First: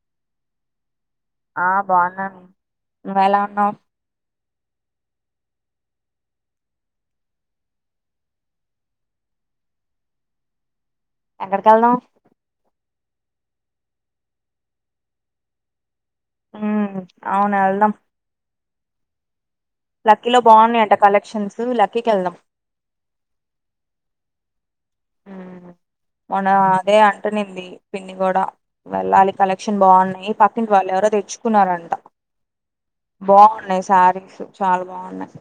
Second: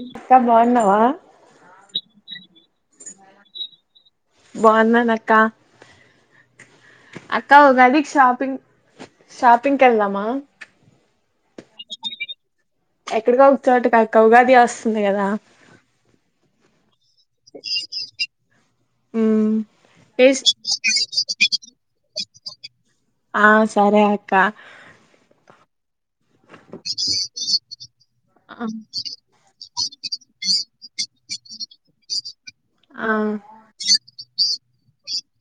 ఇంకా బాగున్నావా ఆ బాగున్నాను నువ్వు ఎలా ఉన్నావు బాగున్నాను అక్క అక్కా ఉగాది క్ షాపింగ్ షాపింగ్ కి వెళ్దమా ఎక్కడికి వెళ్దాం ఎక్కడికో ఒక చోటికీ అక్క ఉగాది వస్తుంది కదా ఉ అవున వెళ్దాం ఉ లక్కీలో ఎస్ట్ బాగున్నాయంట కలెక్షన్స్ లక్కీకి వెళ్దాం ఆ సరే అక్ క్కా ఉమ్, మొన్న అదే అంట నింది పిన్ని కూడా ఆ వెళ్ళాలి కలెక్షన్ బాగున్నాయి పక్కింటి వాళ్ళు ఎవరో తెచ్ తెచ్చుకున్నారంట ఆ బాగున్నాయి శారీస్ చాలా బాగున్నాయి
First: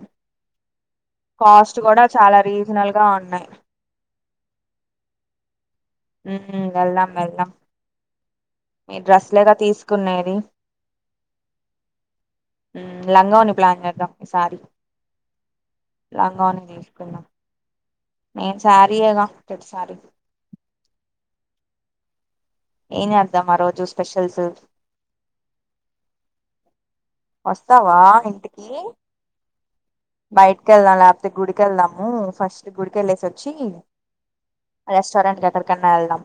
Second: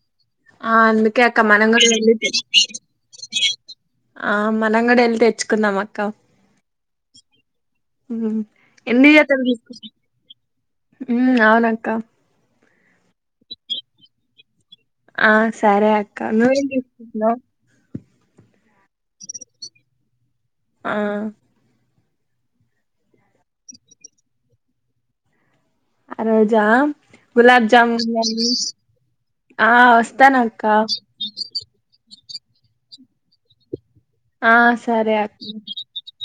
ఆ అందుకే అక్క మనం కాస్ట్ గూడా కూడా వెళ్ళి చాలా తెచ్ రీజనల్ గా ఉన్నాయి ఆ మనం కూడా వెళ్ళి తెచ్చుకుందాం అక్ ఉమ్ హు వెళ్దాం వెళ్దాం ఉమ్ మీ ఎన్ని జతల డ్రెస్లేగా తీస్ తీసుకునేది ఉమ్ అవునక్క ఉమ్ లంగా ఓని ప్లాన్ చేదాం ఈసారీ ఆ సరే అక్క నువ్ ఏమి తీసుకుందాం తీసుకునావ్ నేను సారీ యే గా ప్రతిసారీ ఆ ఏం చేద్దాం ఆ రోజు స్పెషల్స్ అ రోజా గులాబ్ వస్తావా జామున్ గాని ఇంటికి ఆ వస్తానక్క బయటకి వెళ్దాం లేకపోతే గుడికెళ్దాము ఫస్ట్ గుడికేళ్ళేసి వచ్చి ఆ సరే అక్ రెస్టారెంట్ కి ఎక్కడికన్నా వెళ్దాం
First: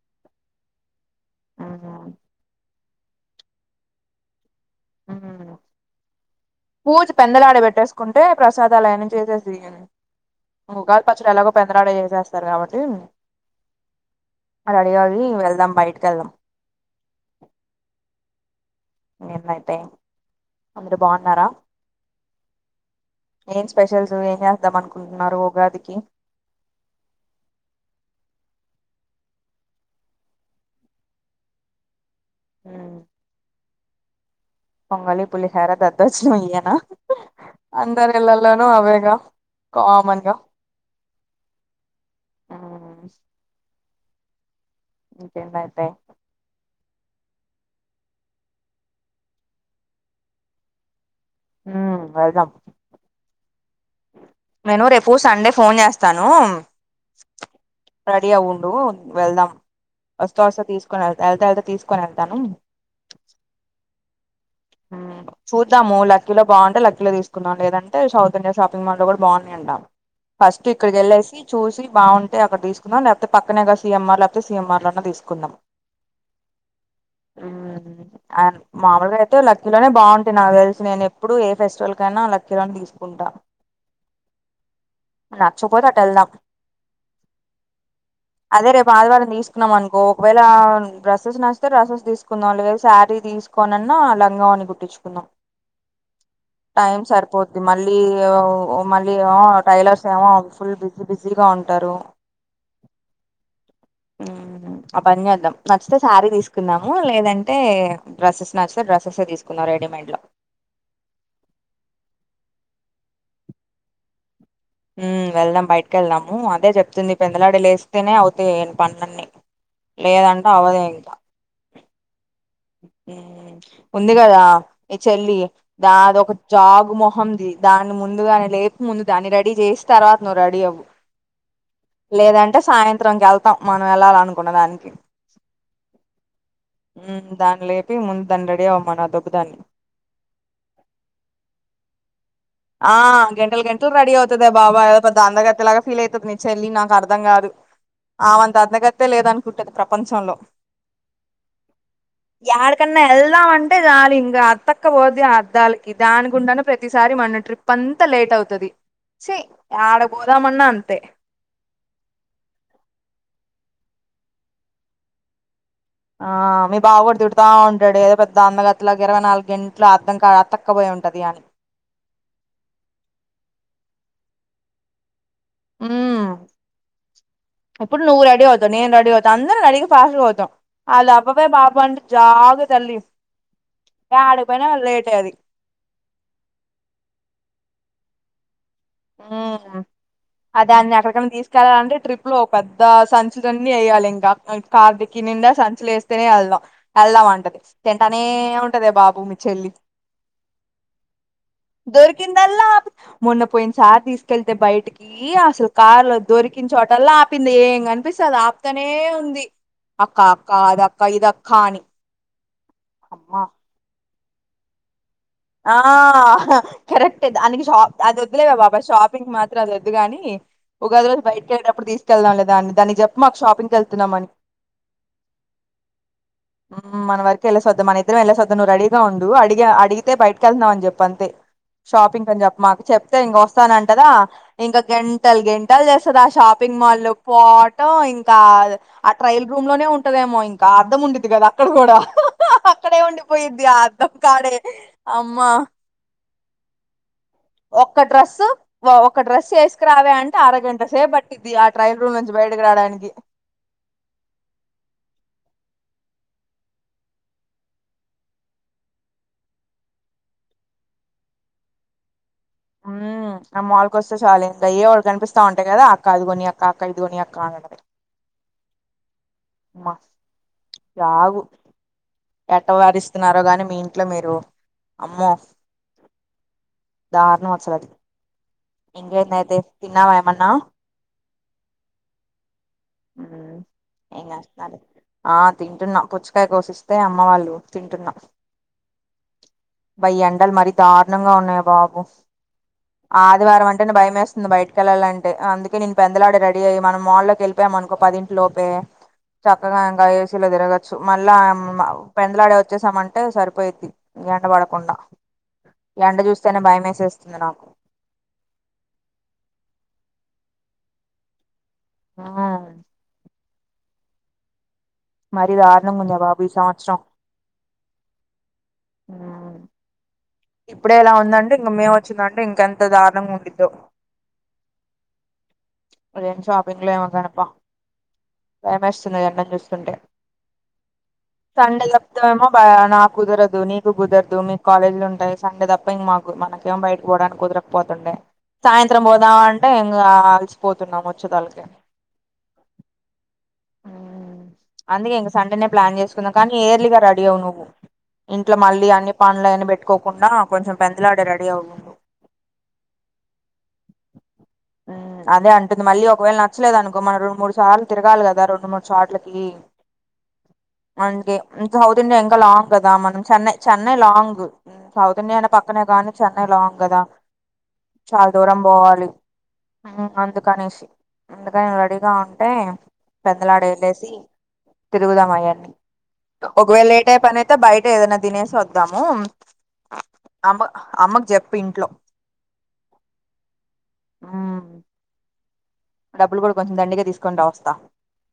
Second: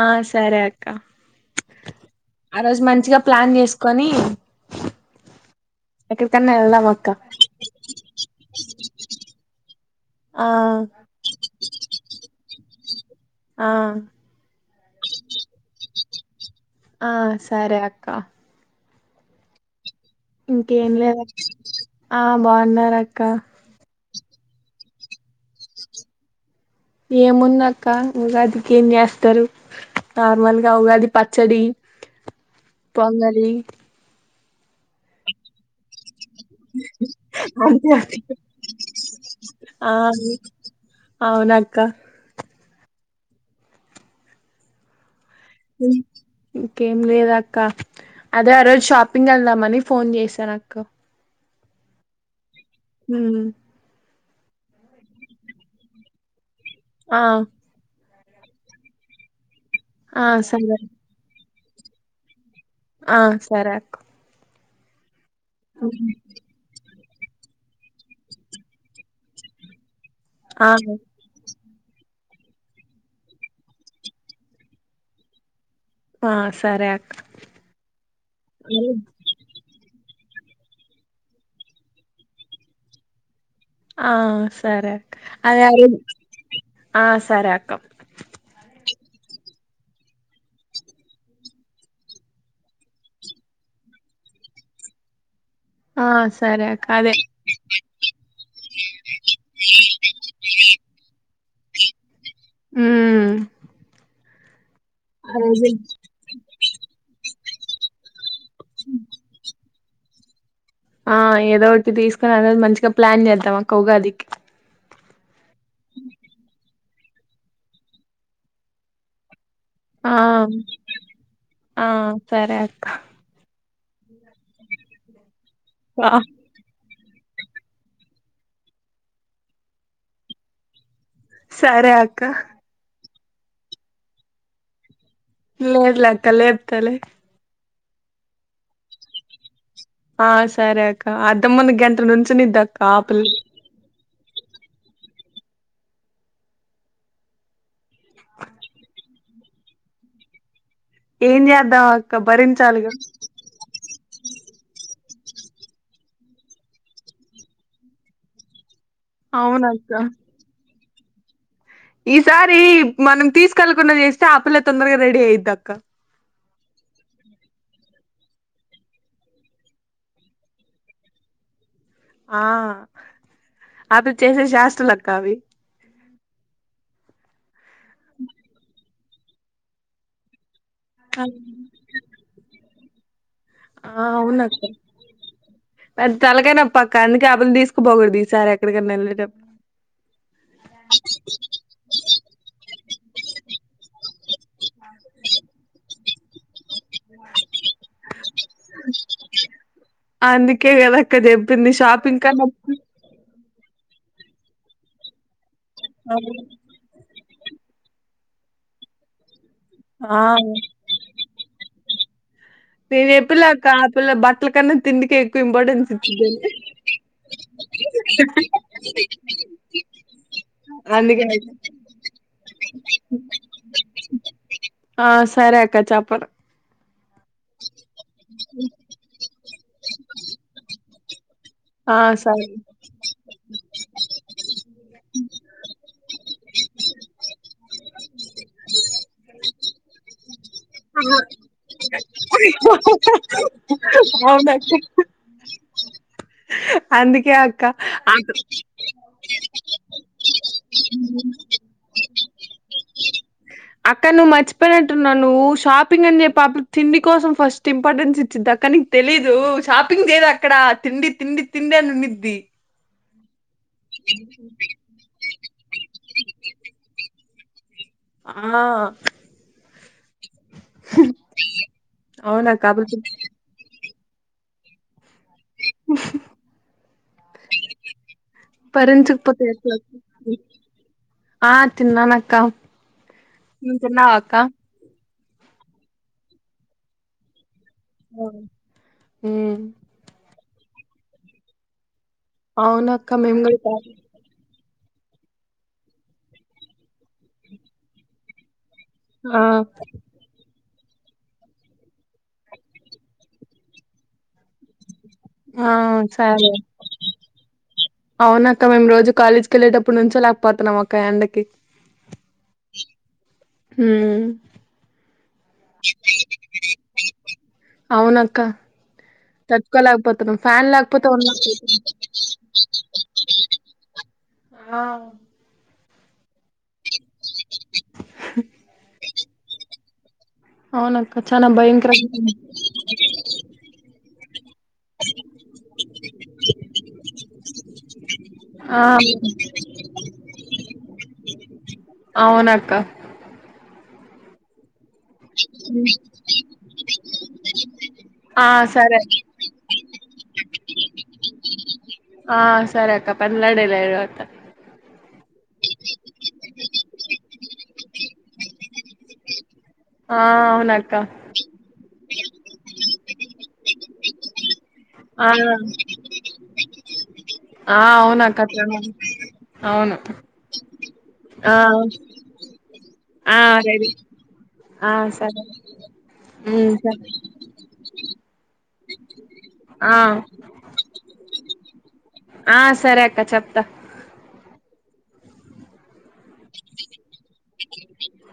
ఆ సరే అక్క ఉమ్, ఆ రోజు మంచిగా ప్లాన్ చేసుకొని ఉమ్ ఎక్కడికన్నా వెళ్దాం పూజ అక్క పెందలాడ పెట్టేసుకుంటే ప్రసాదాలాయని చేసేస్ దీ ఆ ఉగాది పచ్చడి ఎలాగో పెందలాడే చేసేస్తారు కాబట్టి ఆ అది అడిగది [unintelligible] ఆ సరే అక్క ఇంకేం అయితే ఇంకేం లేదు అక్ ఆ బాన్నారు అక్క జు ఏం చేద్దాం అనుకుంటున్నారు ఉగాదికి ఏముందాక్క ఉగాదికి ఏమి చేేస్తారు నార్మల్గా ఉగాది పచ్చడి పొంగళి పొంగళి పులి హార దద్దోజ్ నం ఇయ్యనా అంతే అందరి అక్క. ఇళ్లలోనూ అవేగా కామన్ గా అవునాక్క ఉమ్ ఇకంరా అయితే ఇంకేం లేదక్క అదే ఆ రోజు షాపింగ్ వెళ్దామని ఫోన్ చేసానక్క ఉమ్ వెళ్దాం ఉమ్ నేను రేపు సండే ఫోన్ చేస్తాను ఆ రెడీ అవుండు వెళ్దాం ఆ వస్తూ వస్తా సరే తీసుకొని వెళ్తా వెళ్తా వెళ్తే తీసుకొని వెళ్తాను ఆ సరే అక్క ఉమ్ చూద్దాము లక్కీలో బాగుంటే లక్కిలో తీసుకుందాం లేదంటే సౌత్ ఇండియా షాపింగ్ తిమర్లో కూడా బా ఉన్నాయంట ఫస్ట్ ఆ ఇక్కడికేలేసి చూసి బాగున్టె ఉంటే ఒకటి తీసుకుందాం లేకపోతే పక్కనేగా సిఎంఆర్ లేకపోతే సిఎంఆర్ లోనే తీసుకుందాం ఆ సరే అక్క ఉమ్ ఆ మామలుగా అయితే లక్కీలోనే బాగుంటా అంటే నాకు తెలుసి నేను ఎప్పుడు ఏ ఫెస్టివల్ కైనా లక్కిలోని తీసుకుంటా ఆ సరే అక్క అదే నచ్చకపోతే అటు వెళ్దాం [unintelligible] ఆ సరే అక్క వాదివారం తీసుకున్నాం అనుకో ఒకవేళ డ్రెస్సెస్ నచ్చుతే డ్రస్సెస్ తీసుకుందాం లేదు శారీ తీసుకోని అనట్ నా లంగా అని కుట్టించుకుందాం ఆ సరే అక్క టైం అదే సరిపోద్ది మళ్ళీ య్యో మళ్ళీ ఏమో టైలర్స్ ఆ ఏమో ఫుల్ బిజీ బిజీగా ఉంటారు ఉమ్ అ పని ఆ చెద్దాం రోజు నచ్చితే శారీ తీసుకున్నాము లేదంటే అంటే డ్రస్సెస్ నచ్చితే డ్రస్సెస్ తీసుకున్నమ్ రెడీమేడ్ లో ఆ ఏదో ఒకటి తీసుకొని అనేది మంచిగా ప్లాన్ చేద్దాంక్క ఉగాదికి ఉమ్ వెళ్దాం బయటకి వెళ్దాము అదే చెప్తుంది పెందలాడి లేస్తేనే అవుతాయి పనులన్ని ఆ ఆ సరే అ ఉంది కదా ఈ చెల్లి ఆ దాదొ ఒక జాగు మొహ హంది దాని ముందుగాని లేపు ముందు దాన్ని రెడీ చేసి తర్వాత నువ్వు రెడీ అవ్వు సరే అక్క త్రంకి వెళ్తాం మనం వెళ్ళాల అనుకున్న దానికి లెద్లెక్క లేప్తాలే ఉమ్ లేపి ముందు దాన్ని రెడీ అవ్వమాను ఆ దొబ్బదాన్ని ఆ సరే అక్క అంతముందు గంట నుంచునుదాక్క అక్కపిల్ల అదే బాబా ఏదో పెద్ద అందగతిలాగా ఫీల్ అవుతుంది నను చెల్లి నాకు అర్థం కాదు ఆవంత అందగత్తే లేదనుకుంటది ప్రపంచంలో ఏన్ జధా యాడకన్నా వెళ్దాం అంటే రాలిం ఇ అతక్కపోద్ది ఆ అద్దాలకి దాని గుండాను ప్రతిసారి మన ట్రిప్ అంతా లేట్ అవుతుది ఛి ఆడ అవునక్క యాడపోదామన్నా అంతే ఈసారి మనం తీసుకెళ్ళకున్నది చేస్తే ఆపిల్లే తొందరగా రెడ అయ్యదిక్క ఆ మీ బావ కూడా తిగుతా ఉంటాడు ఏదో పెద్ద అందగాటతేలాగా ఇరవైనాలుగు గంటలు అదం కాడ అతక్కు పోయి ఉంటది. కా ఆ అటు చేసే శాస్టలక్క అవి అప్పుడు నువ్వు రడీ అవుతావు నేను రెడీ అవుత అందరం రెడీగ ఫాస్ట్ గ అవుతాం అద ఆపవే బాబు అంటే జాద తల్లి ఆ అవున యాడికి పోయినా అక్క లేటే అది అది తలకనపక్క అందుకే ఆబలు తీసుకుపోకూడదు ఈసారి ఎక్కడికన్నా ఆ వెళ్ళేటప్పుడు అదే అన్ని ఎక్కడికన్నా తీసుకెళ్లాలంటే ట్రిప్ లో ఒక పెద్ద సంచులన్నీ ఎయ్యాలి ఇంకా కార్తికి నిండా సంచులే ఎస్తేనే ఎళ్దాం ఎళ్దాం అంటది తింటేనే ఉంటదే బాబు మీ చెల్లి అందుకే గదక్క చెప్పింది షాపింగ్ కన్నా షాపింగ్ కెళ్తే బయటికి అసలు కార్ లో దొరికి చోటల్లా అప్ ఆపింది ఏం కనిపిస్తే అది ఆప్తనే ఉంది అక్క ఆ అక్క అదక్క ఇదక్క అని నే అమ్మా పిల్ల కా పల్ల బట్టల కన్నా తిండి కే అక్ ఆ కరెక్ట్ దనకి షాప్ అది వద్దులేవే బాబా షాపింగ్ మాత్రం అది ఒద్దు గాని ఉగాది వరకు అందుకే బైటికెళ్ళేటప్పుడు తీసుకెళ్దాం లే గాని దాన్ని దానికి మాకు షాపింగ్కి వెళ్తున్నామని ఆ సరే అక్క చెప్పను ఎల్లేసోద్దం మన ఇద్దంఎల్లేసోద్దంనువు రెడీ గ ఉండు అడిడిగితే బయటకి వెళ్తున్నావుని చెప్ప అంతే ఆ షాపింగ్ అని సరే చెప్ప మాకు చెప్తే ఇంగ వస్తానంటదా ఇంకా గంటలు గంటలు చేస్తదా షాపింగ్ షాపింగ్ మాల్ పోట ఇంకా ఆ ట్రయల్ రూమ్ లోనే ఉంటదేమో ఇంకా అద్ధం ఉండిద్ది గదా అక్కడ కూడా అక్కడే ఉండిపోయిద్ది అద్దం కాడే అమ్మ అందు ఒకక్క డ్రెస్ ఒక డ్రెస్ ఎసుకురావే అంటే అరగంట సేప్ బట్టింది ఇది ఆ ట్రయల్ రూమ్ నుంచి చాబాయటకు రావడానికి అక్క ను మర్చిపోనంటవ్ నువ్వు షాప్ షాపింగ్ అని చెప్ప తిడి కోసం ఫస్ట్ ఇంపార్టెన్స్ ఇచ్చింది అక్క నీకు తెలీదు షాపింగ్ చేయదు అక్కడ తిండి తిండి తిండి నుండింది మ్ మాల్కి వస్త చాలు ఇంకా వాళ్ళ కనిపిస్తా ఉంటయి కదా అక్క అదిగొని అక్క అక్క ఇదిగొని అక్క కా అన్న మా చావు అవునక్క అప్పుడు ఎట్టవారిస్తున్నారో గాని మీ ఇట్ల మీరు అమ్మో దారుణం అసలది భరించకపోతే ఎట్లా చెప్పు ఆ తిన్నానక్క ఉమ్ నువ్వు తిన్నవా ఏం అక్క చేస్తున్నారు ఆ తింటున్నా పుచ్చకాయ కోసిస్తే అమ్మ వాళ్ళు తింటున్న ఆ ఉమ్. అబ ఈ ఎండలు మరి దారుణంగా ఉన్నాయి బాబు అవున అక్క మేమ్ ఉ కూడా కాదు అంటేనె భయం మేసు బయటకి వెళ్ళాలంటే అందుకే నేను పెందలాడే రెడీ అయ్యి మనం మాల్ లొకి వెళ్ళిపోయామనుకో పది ఇంట్ లోపే ఆ చక్కగా ఇంగ ఏసీ లో తిరగచ్ సు మళ్ళా మ పెందలాడే వచ్చేసామంటే సరిపోయిది ఇగ ఎండ పడకుండా ఆ ఎండ సరే చూస్తేనే భయం వేసేస్తుంది నాకు అవునక్ ఇంకా మేము రోజు కాలేజ్ కి వెళ్ళలేటప్పుడు నుంచో లేకపోతున్నాం అక్క ఎండకి ఆవును ఊ మరి దారణం గుందే బాబు ఈ సంవత్సరం తటుకోలేకపో ఫ్యాన్ ఇప్పుడే లేకపోతె ఇలా ఉందంటే ఉండలేక పోతున్నాము ఇంక మేము వచ్చిందంటే ఇంకెంత దారుణంగా ఉండిద్దో ఆ ఇగేమ్ షాపింగ్ లో ఏమో గనబ్బ భయమేస్తుంది ఎండను చూస్తుంటే అవునక్క చానా సండే భయంకరంగా తప్తనేమో నా కుదరదు నీకు కుదరదు మీ కాలేజీ లున్ అంటే సండే తప్ప ఇంక మాకు మనకేమో బయట పోవడానికి కుదరకపోతుండే ఆ సాయంత్రం పోదాం అంటే ఇంకా అలసిపోతున్నం వచ్చెదలకి నక్క అందుకే ఇంక సండేనే ప్లాన్ చేసుకుందాం కానీ ఎయిర్లీగా రెడీ అవ్ నువ్వు ఆ ఇంట్ల మళ్ళీ సరే అన్ని పనుడ్లయిని పెట్ ఆ సరే అక్క పెందలాడే లేవు అక్క ఊ అదే అంటుంది మళ్ళీ ఒకవేళ నచ్చలేదు అనుకో మన రెండు మూడు సార్లు తిరగాలి కదా రెండు మూడు సార్ట్లకి ఆ అవునక్క అందుకే ఇంకా సౌత్ ఇండియా ఇంకా లాంగ్ కదా మనం చెన్నై చెన్నై లాంగ్ సౌత్ ఆ ఇండియానే పక్కనే గానీ చెన్నై లాంగ్ కదా ఆ చాలా అవునక్క దూరం చానా పోవాలి అవును ఊ అందుకనేసి ఆ అందుకని నువ్ రెడీగా ఉంటే ఆ పెందలాడే రెడీ లేసి ఆ సరే ఉమ్ ఒకవేళ సరే లేటైపనయితే బయట్ ఏదనా తినేసి వద్దాము ఆ అమ్మ అమ్మకు చెప్పు ఇంట్లో ఆ సరే అక్క చెప్తా ఊ డబ్బులు కూడా కొంచెం దండిగా తీసుకొనిరా వస్తా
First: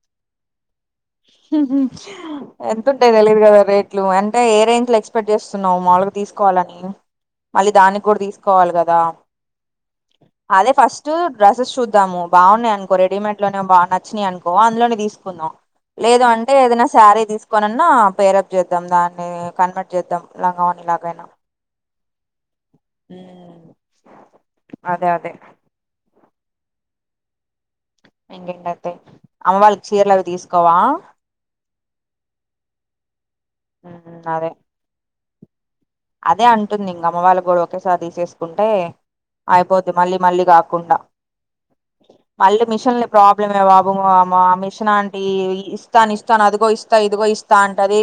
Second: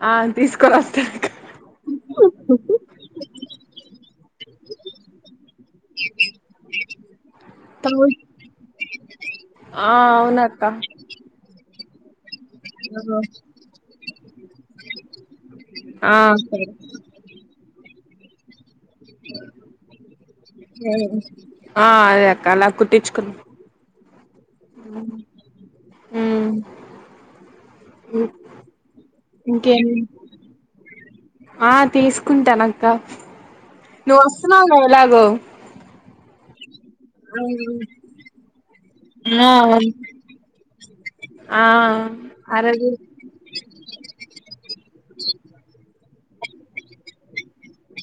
ఆ తీసుకొని వస్తా అక్క ఎంతుంటయ్ తెలియదు కదా రేట్లు అంటే ఏ రేంజ్ లో ఎక్స్పెక్ట్ చేస్తున్నావు మాములుగా తీసుకొ కోవాలని మళ్ళీ దాన్ని కూడా తీసుకోవాలి కదా ఆ అవునక్క అదే ఫస్ట్ డ్రెస్సెస్ చూ బాగున్నాయి అనుకో రెడీమేడ్ లోనే బా నచ్చినాయి అనుకో అందులోనే తీసుకుందాం ఆ లేదు అంటే సరే ఏదైనా శారీ తీసుకోనన్నా పేరప్ చేస్ ద్దాం దాన్ని కన్వర్ట్ చేద్దాం లంగావోనిలాగైనా ఆ అదే అక్క అలా ఊ కుట్టించుకున్నా అదే అదే ఊ ఇంకేంటతే అమ్మ వాళ్ళకి చీరలు అవి తీసుకోవా ఆ తీసుకుంటాన అక్క నువ్వు ఉమ్ అదే వస్తున్నావుగా ఎలాగో ఉంటుంది ఇంకమ్మ వాళ్ళ కూడా ఒకేసారి తీసేసుకుంటే ఆ అయిపోద్ది మళ్ళీ మళ్ళీ కాకుండా ఆ మళ్ళీ అరదు మిషన్ ప్రాబ్లమ బాబు మిషన్ అంట ఈ ఇస్తాను ఇస్తాను అదిగో ఇస్తా ఇదిగో ఇస్తా అంటది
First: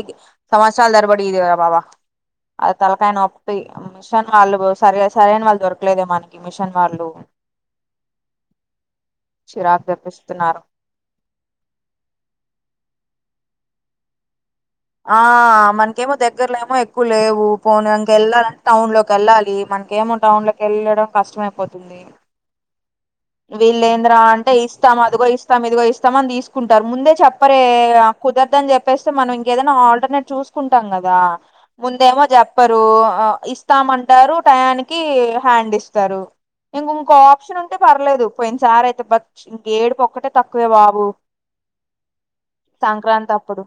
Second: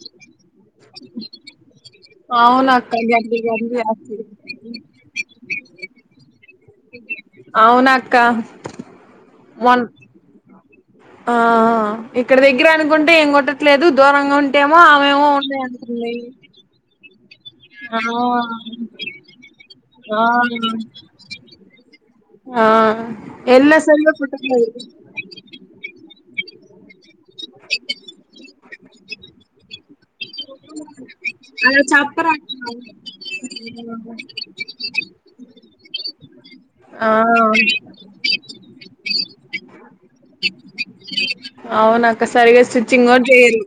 సమాస్తరాల దరబడిదేవరా బాబా అది అవునక్క గర్ది తలకాయనొప్పి గర్ది వస్తది మిషన్ వాళ్ళు సరి సరైన వాళ్ళు దొరకలేదే మనకి మిషన్ వాళ్ళు అవునక్క మొన్ చిరాకు తెపిిస్తున్నారు ఆ ఇక్కడ దగ్గర అనుకుంటే ఏం కొట్టట్లేదు దూరంగా ఉంటే ఆ మనకేమో దగ్గరలో ఏమో ఎక్కువ లేవు ఆ పోన్ంక వెళ్ళాలంటే టౌన్ లోకి వెళ్ళాలి మనకేమో ఆ టౌన్ లోకి వెళ్ళడం కష్టమయిపోతుంది ఆ ఎల్లసలు వీళ్ళేంద్రా అంటే ఇస్తాం అదిగో ఇస్తాం ఇదిగో ఇస్తాం మని తీసుకుంటారు ముందే చెప్పరే కుదరదు అని చెప్పేస్తే మనం ఇంకేదైనా ఆల్టర్నేట్ చూసుకుంటాం కదా అలా ముందేమో చెప్పరక్క చెప్పరు ఇస్తామంటారు టయానికి హండ్ ఇస్త ఇం ఇం ఆ ఆప్షన్ ఉంటే పర్లేదు పోయిన సార్ అయితే బ ఇంక ఏడుపొక్కటే తక్కువే బాబు నాకు సరిగా స్టిచ్చింగ్ న్ సంక్రాంతి చెయరు అప్పుడు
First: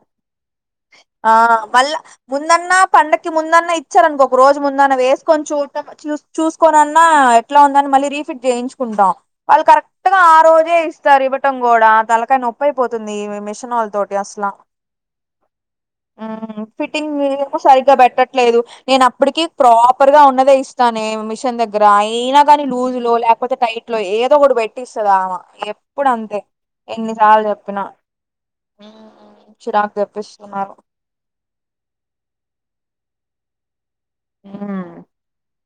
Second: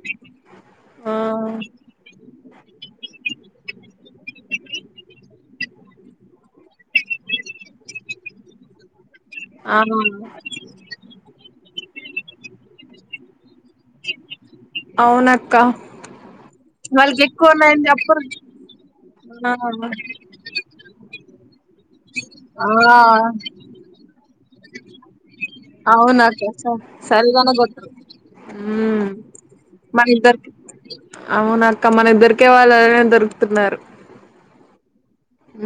ఆ మళ్ళ ముందన్నా పండకి ముందన్నా ఇచ్చారనుకో ఒక రోజు ముందన్న వేసుకొని చూట చూ చూసుకోనిన్నా ఎట్లా ఉందని మళ్ళీ రీఫిట్ చేయించు కుంటాం వాళ్ళు కరెక్ట్ గా ఆ రోజే ఇస్తారు ఇవ్వటం కూడా తలకాయినొప్పయిపోతుంది మ ళ తోటి అసలా క్క ఫిట్టింగ్ సరిగ్గా చెప్పరు పెట్టట్లేదు నేను అప్పటికి ప్రాపర్ గా ఉన్నదే ఇస్తాను దగ్గర అయినా కాగానీ ఆ లుజ్లు లో ంత టైట్ లో ఏదో ఒక పెట్టిస్తుదా ఆమ ఎప్పుడు అంతే అవునక్క స ఎన్నిసార్లు సరిగానే చెప్పినా కొట్టరు ఉమ్, చిరాకు మన ఇద్దరి తెప్పిస్తున్నారు అవున అక్క మన ఇద్దరికే వాళ్ళ దొరుగుతున్నారు ఆ ఉ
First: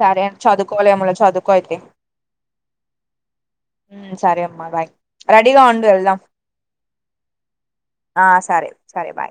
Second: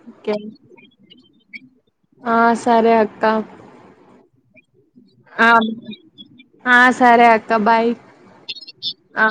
సరే అం చదువుకోవిమన్నా చదువుకో అయితే ఆ సరే అక్క ఉమ్, సరే అమ్మా బయ్ ఆ రెడీగా ఉండు ఎల్దాం ఆ సరే అక్క బాయ్ సరే సరే ఆ బాయ్